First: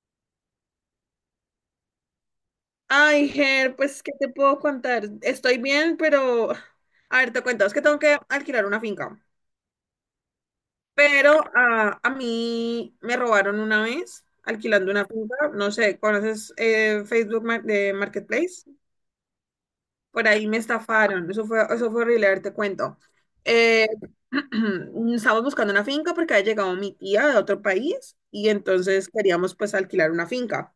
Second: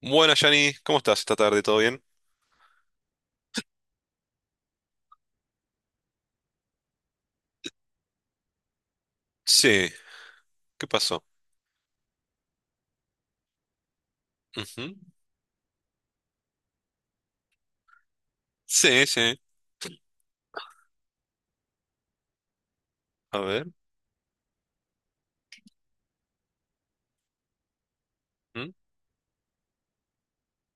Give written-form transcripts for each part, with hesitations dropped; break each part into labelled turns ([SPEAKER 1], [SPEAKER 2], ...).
[SPEAKER 1] Buenas, Yanni, ¿cómo estás esta tarde? ¿Todo bien?
[SPEAKER 2] Ay, Ger, pues, ¿qué te puedo contar? Estoy bien, pero... A ver, te cuento, es que tengo que alquilar una finca.
[SPEAKER 1] Sí, ¿qué pasó?
[SPEAKER 2] Pero a mí me robaron una vez alquilando
[SPEAKER 1] Ujú.
[SPEAKER 2] una finca. No sé, ¿conoces Facebook de Marketplace?
[SPEAKER 1] Sí, sí,
[SPEAKER 2] Por ahí me estafaron. Eso fue horrible, a ver, te cuento.
[SPEAKER 1] a ver.
[SPEAKER 2] Eh, estábamos buscando una finca porque había llegado mi tía de otro país y
[SPEAKER 1] Mm,
[SPEAKER 2] entonces queríamos pues alquilar una finca.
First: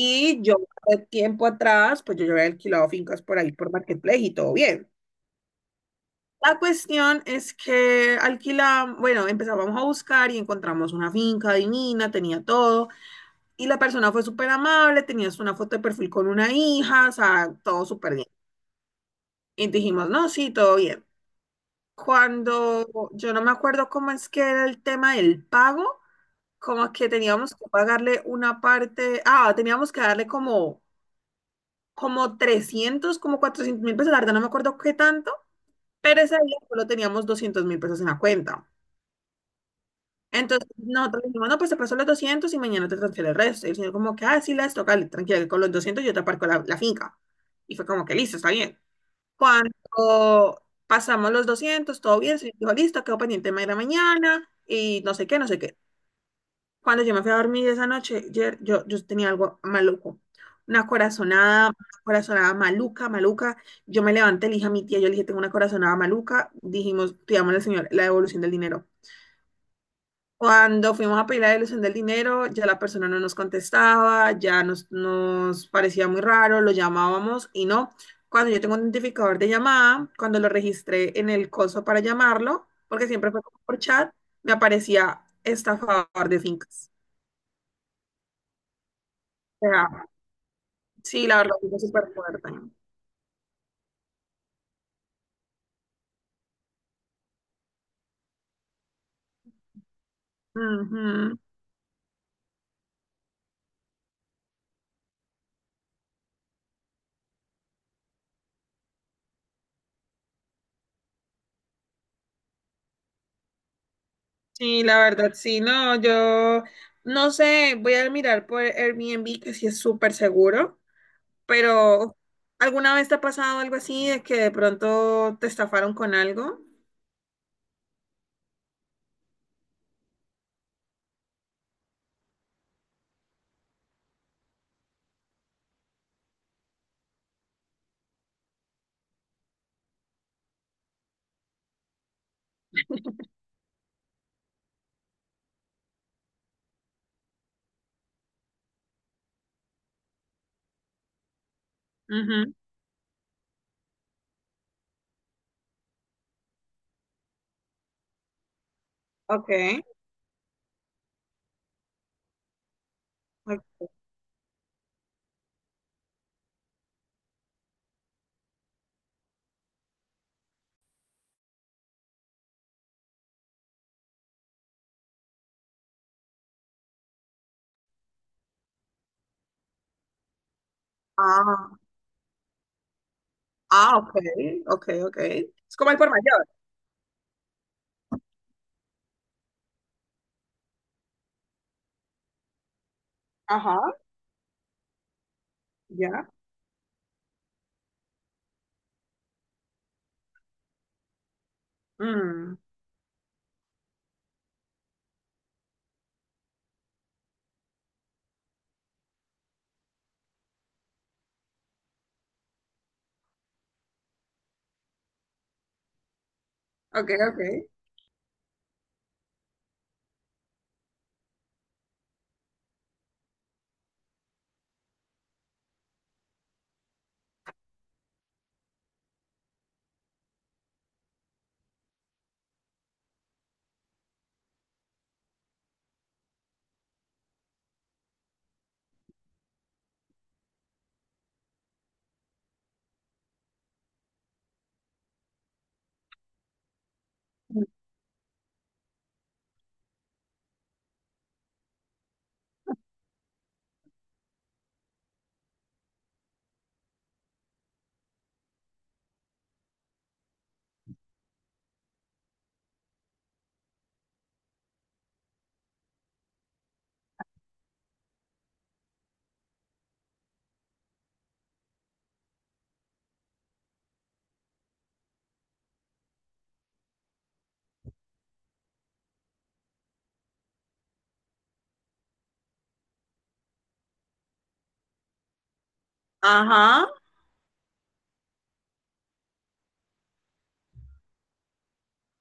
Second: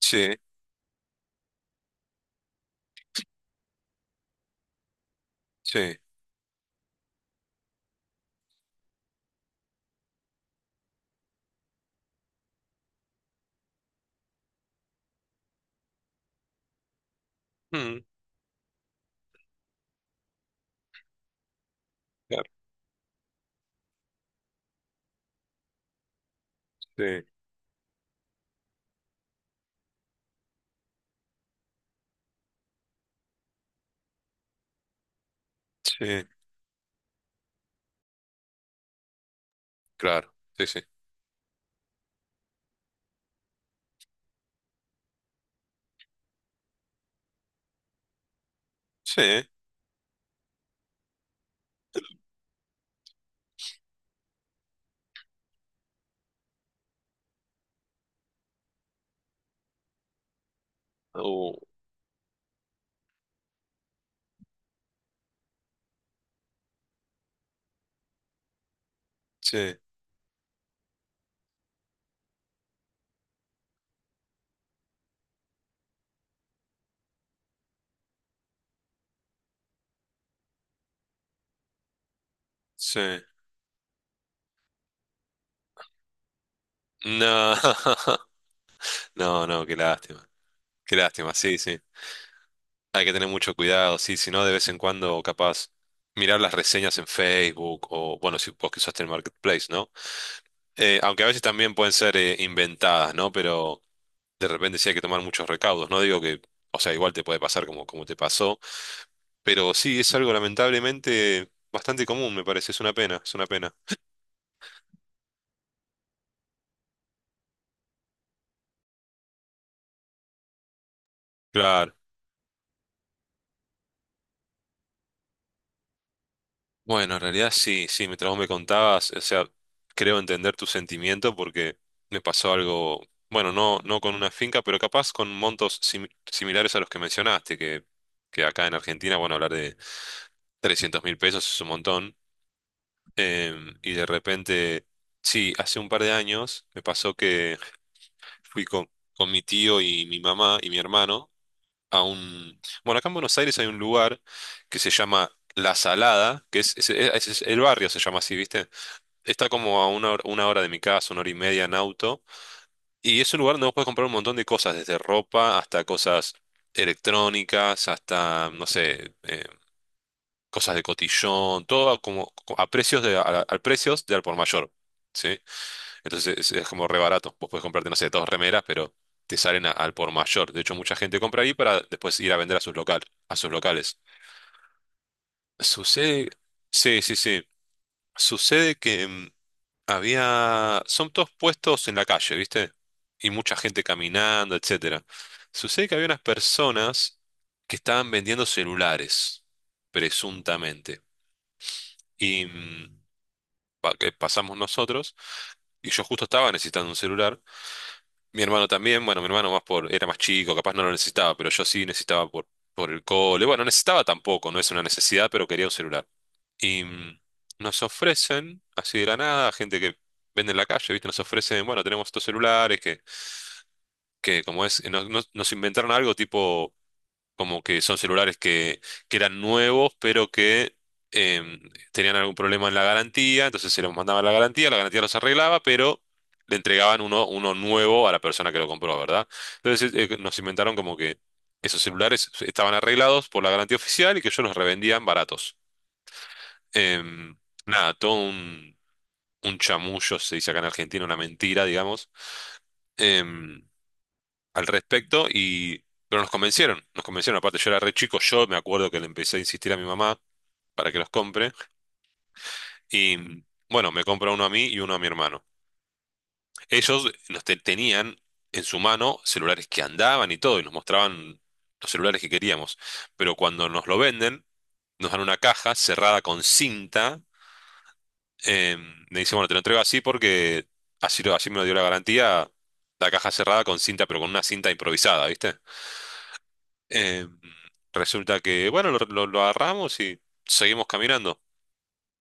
[SPEAKER 1] sí,
[SPEAKER 2] yo, hace tiempo atrás, pues yo ya había alquilado fincas por ahí, por Marketplace y todo bien.
[SPEAKER 1] sí.
[SPEAKER 2] La cuestión es que alquilamos, bueno, empezábamos a buscar y encontramos una finca divina, tenía todo. Y la persona fue súper amable, tenías una foto de perfil con una hija, o sea, todo
[SPEAKER 1] Mm,
[SPEAKER 2] súper bien. Y dijimos, no, sí, todo bien.
[SPEAKER 1] claro.
[SPEAKER 2] Cuando yo no me acuerdo cómo es que era el tema del pago, como que
[SPEAKER 1] Sí,
[SPEAKER 2] teníamos que pagarle una parte, ah, teníamos que darle como 300 como 400.000 pesos, la verdad no me acuerdo qué tanto, pero
[SPEAKER 1] sí,
[SPEAKER 2] ese día solo teníamos 200.000 pesos en la cuenta.
[SPEAKER 1] claro. Sí,
[SPEAKER 2] Entonces
[SPEAKER 1] sí.
[SPEAKER 2] nosotros dijimos, no, pues te paso los 200 y mañana te transfiero el resto. Y el señor como que, ah, sí, las toca, tranquila, que con los 200 yo te aparco la finca. Y fue como que, listo, está bien.
[SPEAKER 1] Sí,
[SPEAKER 2] Cuando pasamos los 200 todo bien, se dijo, listo, quedó pendiente de ir a mañana y no sé qué, no sé qué. Cuando yo me fui a dormir esa noche, Jer, yo tenía algo maluco.
[SPEAKER 1] uh,
[SPEAKER 2] Una corazonada maluca, maluca. Yo me levanté, le dije a mi tía, yo le dije, tengo una corazonada maluca. Dijimos, pidamos al señor la devolución del dinero.
[SPEAKER 1] sí,
[SPEAKER 2] Cuando fuimos a pedir la devolución del dinero, ya la persona no nos contestaba, ya nos parecía muy raro, lo llamábamos y no. Cuando yo tengo un identificador de llamada, cuando lo registré en el coso para llamarlo,
[SPEAKER 1] sí.
[SPEAKER 2] porque siempre fue como por chat, me aparecía estafador de fincas.
[SPEAKER 1] No, no,
[SPEAKER 2] O
[SPEAKER 1] no, qué
[SPEAKER 2] sea,
[SPEAKER 1] lástima. Qué
[SPEAKER 2] sí,
[SPEAKER 1] lástima,
[SPEAKER 2] la
[SPEAKER 1] sí,
[SPEAKER 2] verdad,
[SPEAKER 1] sí.
[SPEAKER 2] es súper fuerte.
[SPEAKER 1] Hay que tener mucho cuidado, sí, si no, de vez en cuando, capaz, mirar las reseñas en Facebook o, bueno, si vos que usaste el Marketplace, ¿no? Aunque a
[SPEAKER 2] Ujú.
[SPEAKER 1] veces también pueden ser inventadas, ¿no? Pero de repente sí hay que tomar muchos recaudos. No digo que, o sea, igual te puede pasar como, te pasó, pero sí es algo lamentablemente bastante común, me parece. Es una pena, es una pena.
[SPEAKER 2] Sí, la verdad, sí, no, yo no sé, voy a mirar por Airbnb, que sí es súper seguro,
[SPEAKER 1] Claro.
[SPEAKER 2] pero ¿alguna vez te ha pasado algo así de que de pronto te estafaron con algo?
[SPEAKER 1] Bueno, en realidad sí, sí, mientras vos me contabas, o sea, creo entender tu sentimiento porque me pasó algo, bueno, no, no con una finca, pero capaz con montos similares a los que mencionaste, que, acá en Argentina, bueno, hablar de 300.000 pesos es un montón. Y de repente, sí, hace un par de años me pasó que fui con mi tío y mi mamá y mi hermano a
[SPEAKER 2] Ujú.
[SPEAKER 1] un... Bueno, acá en Buenos Aires hay un lugar que se llama La Salada, que el barrio se llama así, ¿viste? Está
[SPEAKER 2] Ok.
[SPEAKER 1] como a una hora de mi casa, una hora y media en auto, y es un lugar
[SPEAKER 2] Ok.
[SPEAKER 1] donde vos podés comprar un montón de cosas, desde ropa hasta cosas electrónicas, hasta, no sé, cosas de cotillón, todo como a precios de, a precios de al por mayor. ¿Sí? Entonces es, como re barato. Vos podés comprarte, no sé, dos remeras, pero te salen al por mayor. De hecho, mucha gente compra ahí
[SPEAKER 2] Ah,
[SPEAKER 1] para después ir a vender a a sus
[SPEAKER 2] ah,
[SPEAKER 1] locales.
[SPEAKER 2] ok, ok, ok. Es como el por
[SPEAKER 1] Sucede,
[SPEAKER 2] mayor.
[SPEAKER 1] sí, sí, sí. Sucede que son todos puestos en la calle, ¿viste? Y mucha
[SPEAKER 2] Ajá,
[SPEAKER 1] gente caminando, etcétera. Sucede que había unas
[SPEAKER 2] ya.
[SPEAKER 1] personas que estaban vendiendo celulares, presuntamente. Y
[SPEAKER 2] Mm,
[SPEAKER 1] que pasamos nosotros, y yo justo estaba necesitando un celular. Mi hermano también, bueno, mi hermano más por, era más chico, capaz no lo necesitaba, pero yo sí necesitaba por, el cole. Bueno, necesitaba tampoco, no es una necesidad, pero quería un celular. Y
[SPEAKER 2] ok, ok.
[SPEAKER 1] nos ofrecen, así de la nada, gente que vende en la calle, ¿viste? Nos ofrecen, bueno, tenemos estos celulares que, como es, nos inventaron algo tipo como que son celulares que eran nuevos, pero que em, tenían algún problema en la garantía, entonces se los mandaba a la garantía los arreglaba, pero le entregaban uno nuevo a la persona que lo compró, ¿verdad? Entonces nos inventaron como que esos celulares estaban arreglados por la garantía oficial y que ellos los revendían baratos. Em, Nada, todo un chamullo, se dice acá en Argentina, una mentira, digamos. Em, Al respecto y pero nos convencieron, aparte yo era re chico, yo me acuerdo que le empecé a insistir a mi mamá para que los compre y bueno, me compra uno a mí y uno a mi hermano. Ellos nos tenían en su mano celulares que andaban y todo y nos mostraban los celulares que queríamos, pero cuando nos lo venden, nos dan una caja cerrada con cinta, eh, me dicen, bueno, te lo entrego así porque así me lo dio la garantía, la caja cerrada con cinta, pero con una cinta improvisada, ¿viste?
[SPEAKER 2] Ajá.
[SPEAKER 1] Eh, Resulta que, bueno, lo agarramos y seguimos caminando.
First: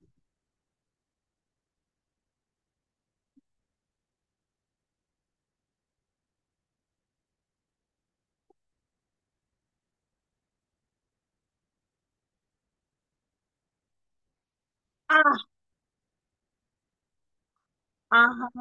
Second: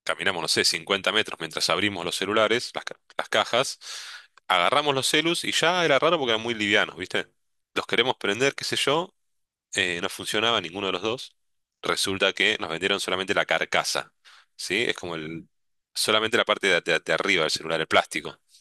[SPEAKER 1] Caminamos, no sé, 50 metros mientras abrimos los celulares, las cajas. Agarramos los celus y ya era raro porque eran muy livianos, ¿viste? Los queremos prender, qué sé yo. No funcionaba ninguno de los dos. Resulta que nos vendieron solamente la carcasa, ¿sí? Es como
[SPEAKER 2] Ah,
[SPEAKER 1] solamente la parte de arriba del celular, el plástico.
[SPEAKER 2] ajá.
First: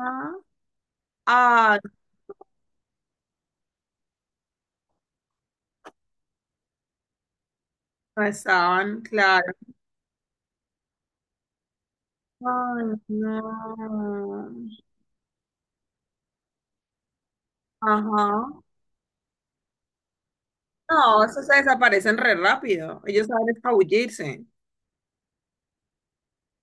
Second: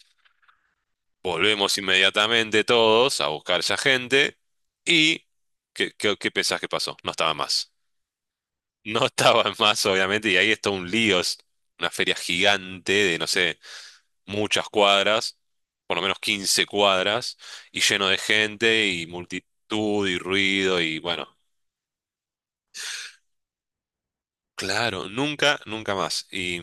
[SPEAKER 1] Volvemos
[SPEAKER 2] Ah,
[SPEAKER 1] inmediatamente todos a buscar esa gente y... ¿Qué pensás que pasó? No estaba más.
[SPEAKER 2] no estaban,
[SPEAKER 1] No estaba
[SPEAKER 2] claro.
[SPEAKER 1] más, obviamente, y ahí está un lío, es una feria
[SPEAKER 2] Ay,
[SPEAKER 1] gigante de, no
[SPEAKER 2] no.
[SPEAKER 1] sé, muchas cuadras, por lo menos 15 cuadras, y lleno de
[SPEAKER 2] Ajá.
[SPEAKER 1] gente y multitud y ruido y
[SPEAKER 2] No,
[SPEAKER 1] bueno,
[SPEAKER 2] esos se desaparecen re rápido. Ellos saben escabullirse.
[SPEAKER 1] claro, nunca, nunca más. Y,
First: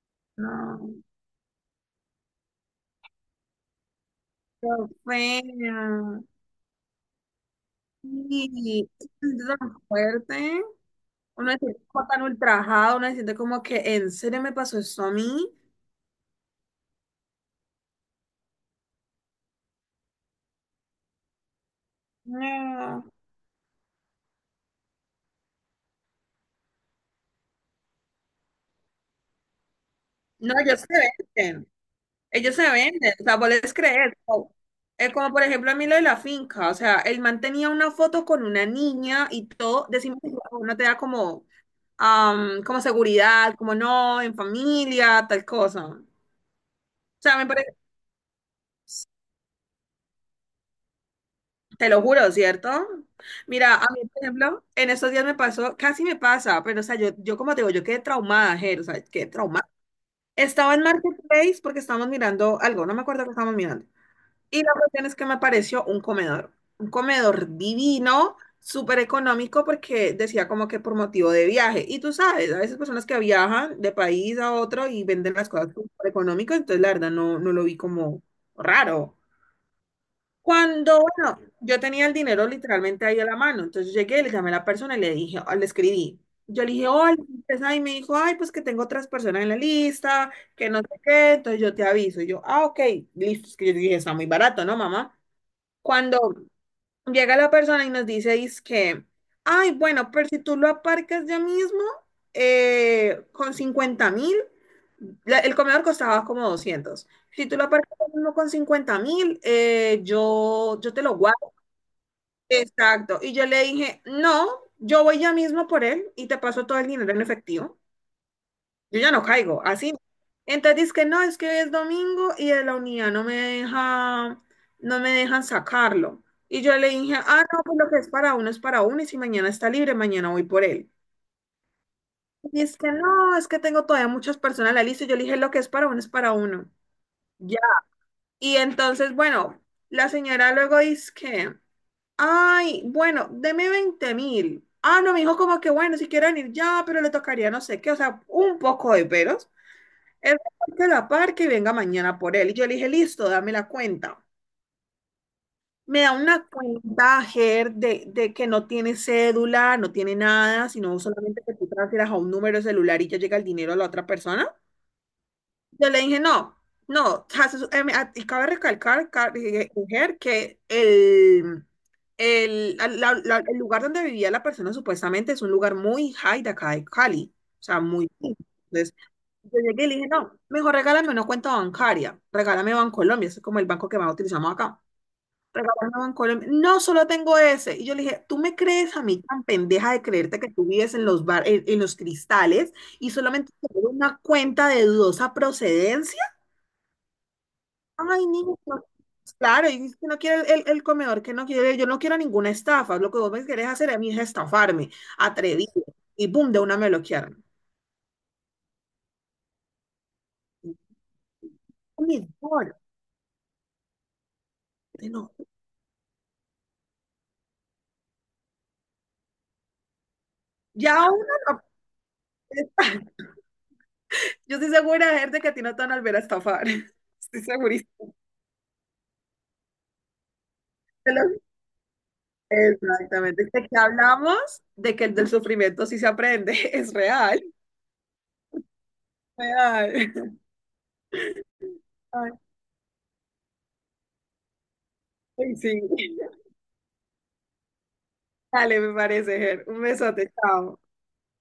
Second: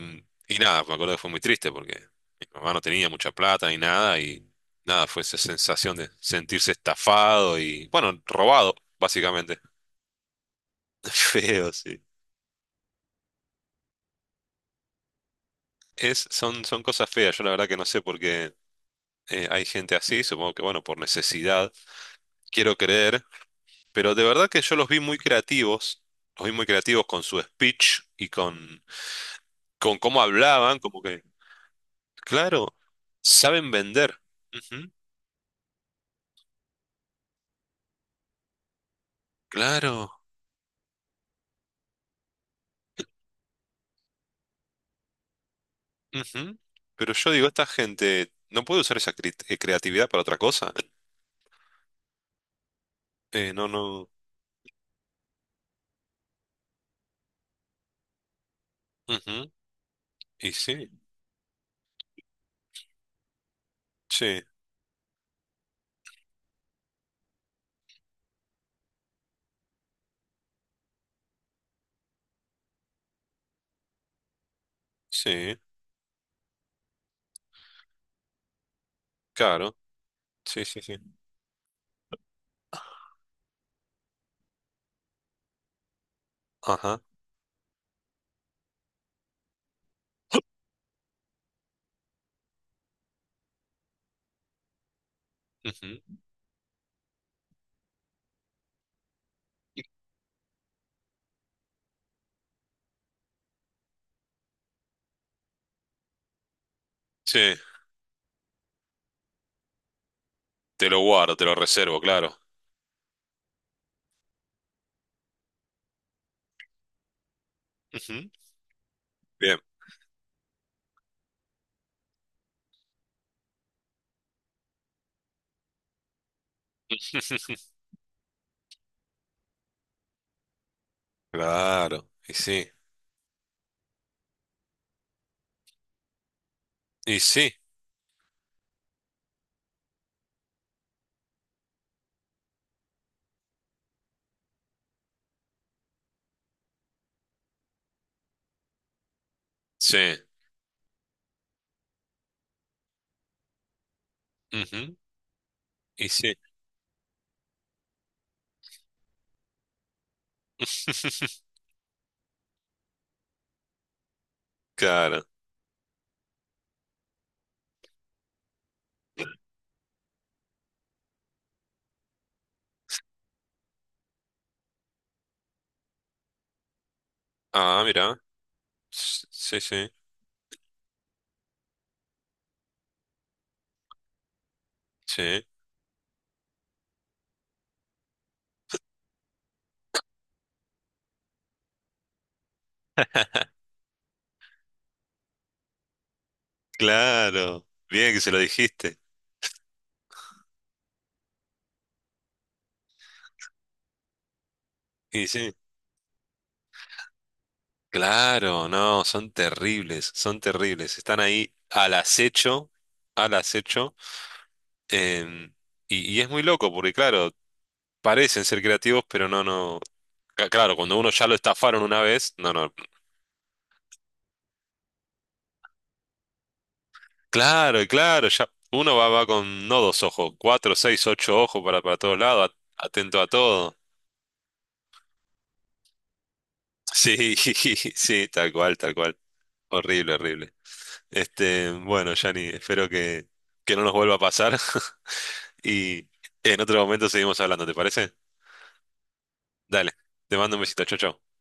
[SPEAKER 1] y nada, me
[SPEAKER 2] No,
[SPEAKER 1] acuerdo que fue muy triste porque mi mamá no tenía mucha plata ni nada y
[SPEAKER 2] qué
[SPEAKER 1] nada, fue esa sensación de
[SPEAKER 2] fea.
[SPEAKER 1] sentirse estafado y, bueno, robado,
[SPEAKER 2] Y se siente
[SPEAKER 1] básicamente.
[SPEAKER 2] tan fuerte. Uno se
[SPEAKER 1] Feo,
[SPEAKER 2] siente
[SPEAKER 1] sí.
[SPEAKER 2] como tan ultrajado. Uno se siente como que, ¿en serio me pasó esto a mí?
[SPEAKER 1] Es, son cosas feas, yo la verdad que no sé por qué. Hay gente así, supongo que, bueno, por necesidad, quiero
[SPEAKER 2] No.
[SPEAKER 1] creer, pero de verdad que yo los vi muy creativos, los vi muy creativos con su speech y con, cómo
[SPEAKER 2] No,
[SPEAKER 1] hablaban,
[SPEAKER 2] ellos se
[SPEAKER 1] como que,
[SPEAKER 2] venden. Ellos se
[SPEAKER 1] claro,
[SPEAKER 2] venden. O sea, vos
[SPEAKER 1] saben
[SPEAKER 2] les crees.
[SPEAKER 1] vender.
[SPEAKER 2] O-
[SPEAKER 1] Ujú,
[SPEAKER 2] Es como, por ejemplo, a mí lo de la finca. O sea, el man tenía una foto con una niña y todo.
[SPEAKER 1] claro,
[SPEAKER 2] Decimos, que no te da como como seguridad, como no, en familia, tal cosa. O
[SPEAKER 1] ujú. Pero yo
[SPEAKER 2] sea, me
[SPEAKER 1] digo, esta
[SPEAKER 2] parece,
[SPEAKER 1] gente no puede usar esa creatividad para otra cosa.
[SPEAKER 2] te lo juro, ¿cierto?
[SPEAKER 1] No,
[SPEAKER 2] Mira, a mí,
[SPEAKER 1] no,
[SPEAKER 2] por ejemplo, en estos días me pasó, casi me pasa, pero, o sea, yo como te digo, yo quedé traumada, Ger, o sea, quedé
[SPEAKER 1] ujú.
[SPEAKER 2] traumada.
[SPEAKER 1] Y
[SPEAKER 2] Estaba en
[SPEAKER 1] sí,
[SPEAKER 2] Marketplace porque estábamos mirando algo, no me acuerdo qué estábamos mirando.
[SPEAKER 1] sí,
[SPEAKER 2] Y la cuestión es que me pareció un comedor divino, súper económico, porque decía como que por motivo de viaje. Y tú sabes, a veces personas que viajan de país a otro y venden las
[SPEAKER 1] sí,
[SPEAKER 2] cosas súper económico, entonces la verdad no, no lo vi como raro.
[SPEAKER 1] claro, sí, sí, sí.
[SPEAKER 2] Cuando, bueno, yo tenía el dinero literalmente ahí a la mano, entonces llegué, le llamé a la persona y le dije, le escribí. Yo le dije,
[SPEAKER 1] Ajá.
[SPEAKER 2] hola, empresa", y me dijo, ay, pues que tengo otras personas en la lista, que no sé qué, entonces yo te aviso. Y yo, ah, ok, listo, es que yo dije, está muy barato, ¿no, mamá? Cuando
[SPEAKER 1] Ujú.
[SPEAKER 2] llega la persona y nos dice, que, ay, bueno, pero si tú lo aparcas ya mismo, con 50.000, el comedor costaba como 200.
[SPEAKER 1] Sí,
[SPEAKER 2] Si tú lo aparcas ya mismo con 50.000, yo,
[SPEAKER 1] te
[SPEAKER 2] yo
[SPEAKER 1] lo
[SPEAKER 2] te lo
[SPEAKER 1] guardo, te
[SPEAKER 2] guardo.
[SPEAKER 1] lo reservo, claro.
[SPEAKER 2] Exacto. Y yo le dije, no, yo voy ya mismo por él y te paso todo el dinero en efectivo.
[SPEAKER 1] Ujú,
[SPEAKER 2] Yo ya no
[SPEAKER 1] bien.
[SPEAKER 2] caigo, así. Entonces dice que no, es que hoy es domingo y de la unidad no me deja, no me dejan sacarlo. Y yo le dije, ah, no, pues lo que es para uno y si mañana está libre, mañana voy por él.
[SPEAKER 1] Claro,
[SPEAKER 2] Y es que no, es que tengo todavía muchas personas en la lista. Y yo le dije, lo que es para uno es para uno.
[SPEAKER 1] y sí,
[SPEAKER 2] Ya. Y entonces, bueno, la señora luego dice que, ay, bueno, deme 20.000. Ah, no, me dijo como que, bueno, si quieren ir ya, pero le tocaría no sé qué, o sea, un poco de peros.
[SPEAKER 1] sí,
[SPEAKER 2] Él que la par que venga mañana por él. Y yo le dije, listo, dame la cuenta.
[SPEAKER 1] ujú,
[SPEAKER 2] Me
[SPEAKER 1] y
[SPEAKER 2] da
[SPEAKER 1] sí,
[SPEAKER 2] una cuenta, Ger, de que no tiene cédula, no tiene nada, sino solamente que tú transfieras a un número de celular y ya llega el dinero a la otra persona.
[SPEAKER 1] claro.
[SPEAKER 2] Yo le dije, no, no, y cabe recalcar, Ger, que el lugar donde vivía la persona supuestamente es un lugar muy high de acá de Cali, o sea,
[SPEAKER 1] Ah,
[SPEAKER 2] muy...
[SPEAKER 1] mira,
[SPEAKER 2] Yo
[SPEAKER 1] sí,
[SPEAKER 2] llegué y
[SPEAKER 1] sí,
[SPEAKER 2] le dije, no, me dijo, regálame una cuenta bancaria, regálame Bancolombia, ese es como el banco que más utilizamos acá.
[SPEAKER 1] sí,
[SPEAKER 2] Regálame Bancolombia, no, solo tengo ese. Y yo le dije, ¿tú me crees a mí tan pendeja de creerte que tú vives en los bar, en los cristales y solamente tengo una cuenta de dudosa procedencia?
[SPEAKER 1] claro, bien que
[SPEAKER 2] Ay,
[SPEAKER 1] se lo
[SPEAKER 2] niño, no.
[SPEAKER 1] dijiste,
[SPEAKER 2] Claro, y dice que no quiere el comedor, que no quiere, yo no quiero ninguna estafa, lo que vos me querés hacer a mí es estafarme,
[SPEAKER 1] y sí,
[SPEAKER 2] atrevido, y boom, de una me bloquearon.
[SPEAKER 1] claro, no, son terribles, están ahí
[SPEAKER 2] Mi amor,
[SPEAKER 1] al acecho,
[SPEAKER 2] no.
[SPEAKER 1] em, y es muy loco porque, claro, parecen ser creativos, pero no, no, claro, cuando
[SPEAKER 2] Ya
[SPEAKER 1] uno
[SPEAKER 2] uno
[SPEAKER 1] ya lo estafaron una vez, no,
[SPEAKER 2] no
[SPEAKER 1] no,
[SPEAKER 2] Yo estoy segura, Ger, de que a ti no te van a volver a estafar. Estoy
[SPEAKER 1] Claro,
[SPEAKER 2] segurísima.
[SPEAKER 1] claro, ya uno va, con no dos ojos, cuatro, seis,
[SPEAKER 2] De lo-
[SPEAKER 1] ocho ojos para todos lados, atento a
[SPEAKER 2] Exactamente. De
[SPEAKER 1] todo.
[SPEAKER 2] que hablamos de que el del sufrimiento sí se aprende. Es
[SPEAKER 1] Sí,
[SPEAKER 2] real.
[SPEAKER 1] sí, tal cual, tal cual. Horrible,
[SPEAKER 2] Real.
[SPEAKER 1] horrible. Este, bueno, Yanni, espero que, no nos vuelva a pasar
[SPEAKER 2] Ay, sí.
[SPEAKER 1] y en otro momento seguimos hablando, ¿te parece?
[SPEAKER 2] Dale, me parece, Ger. Un
[SPEAKER 1] Dale,
[SPEAKER 2] besote,
[SPEAKER 1] te mando un
[SPEAKER 2] chao.
[SPEAKER 1] besito, chau, chau.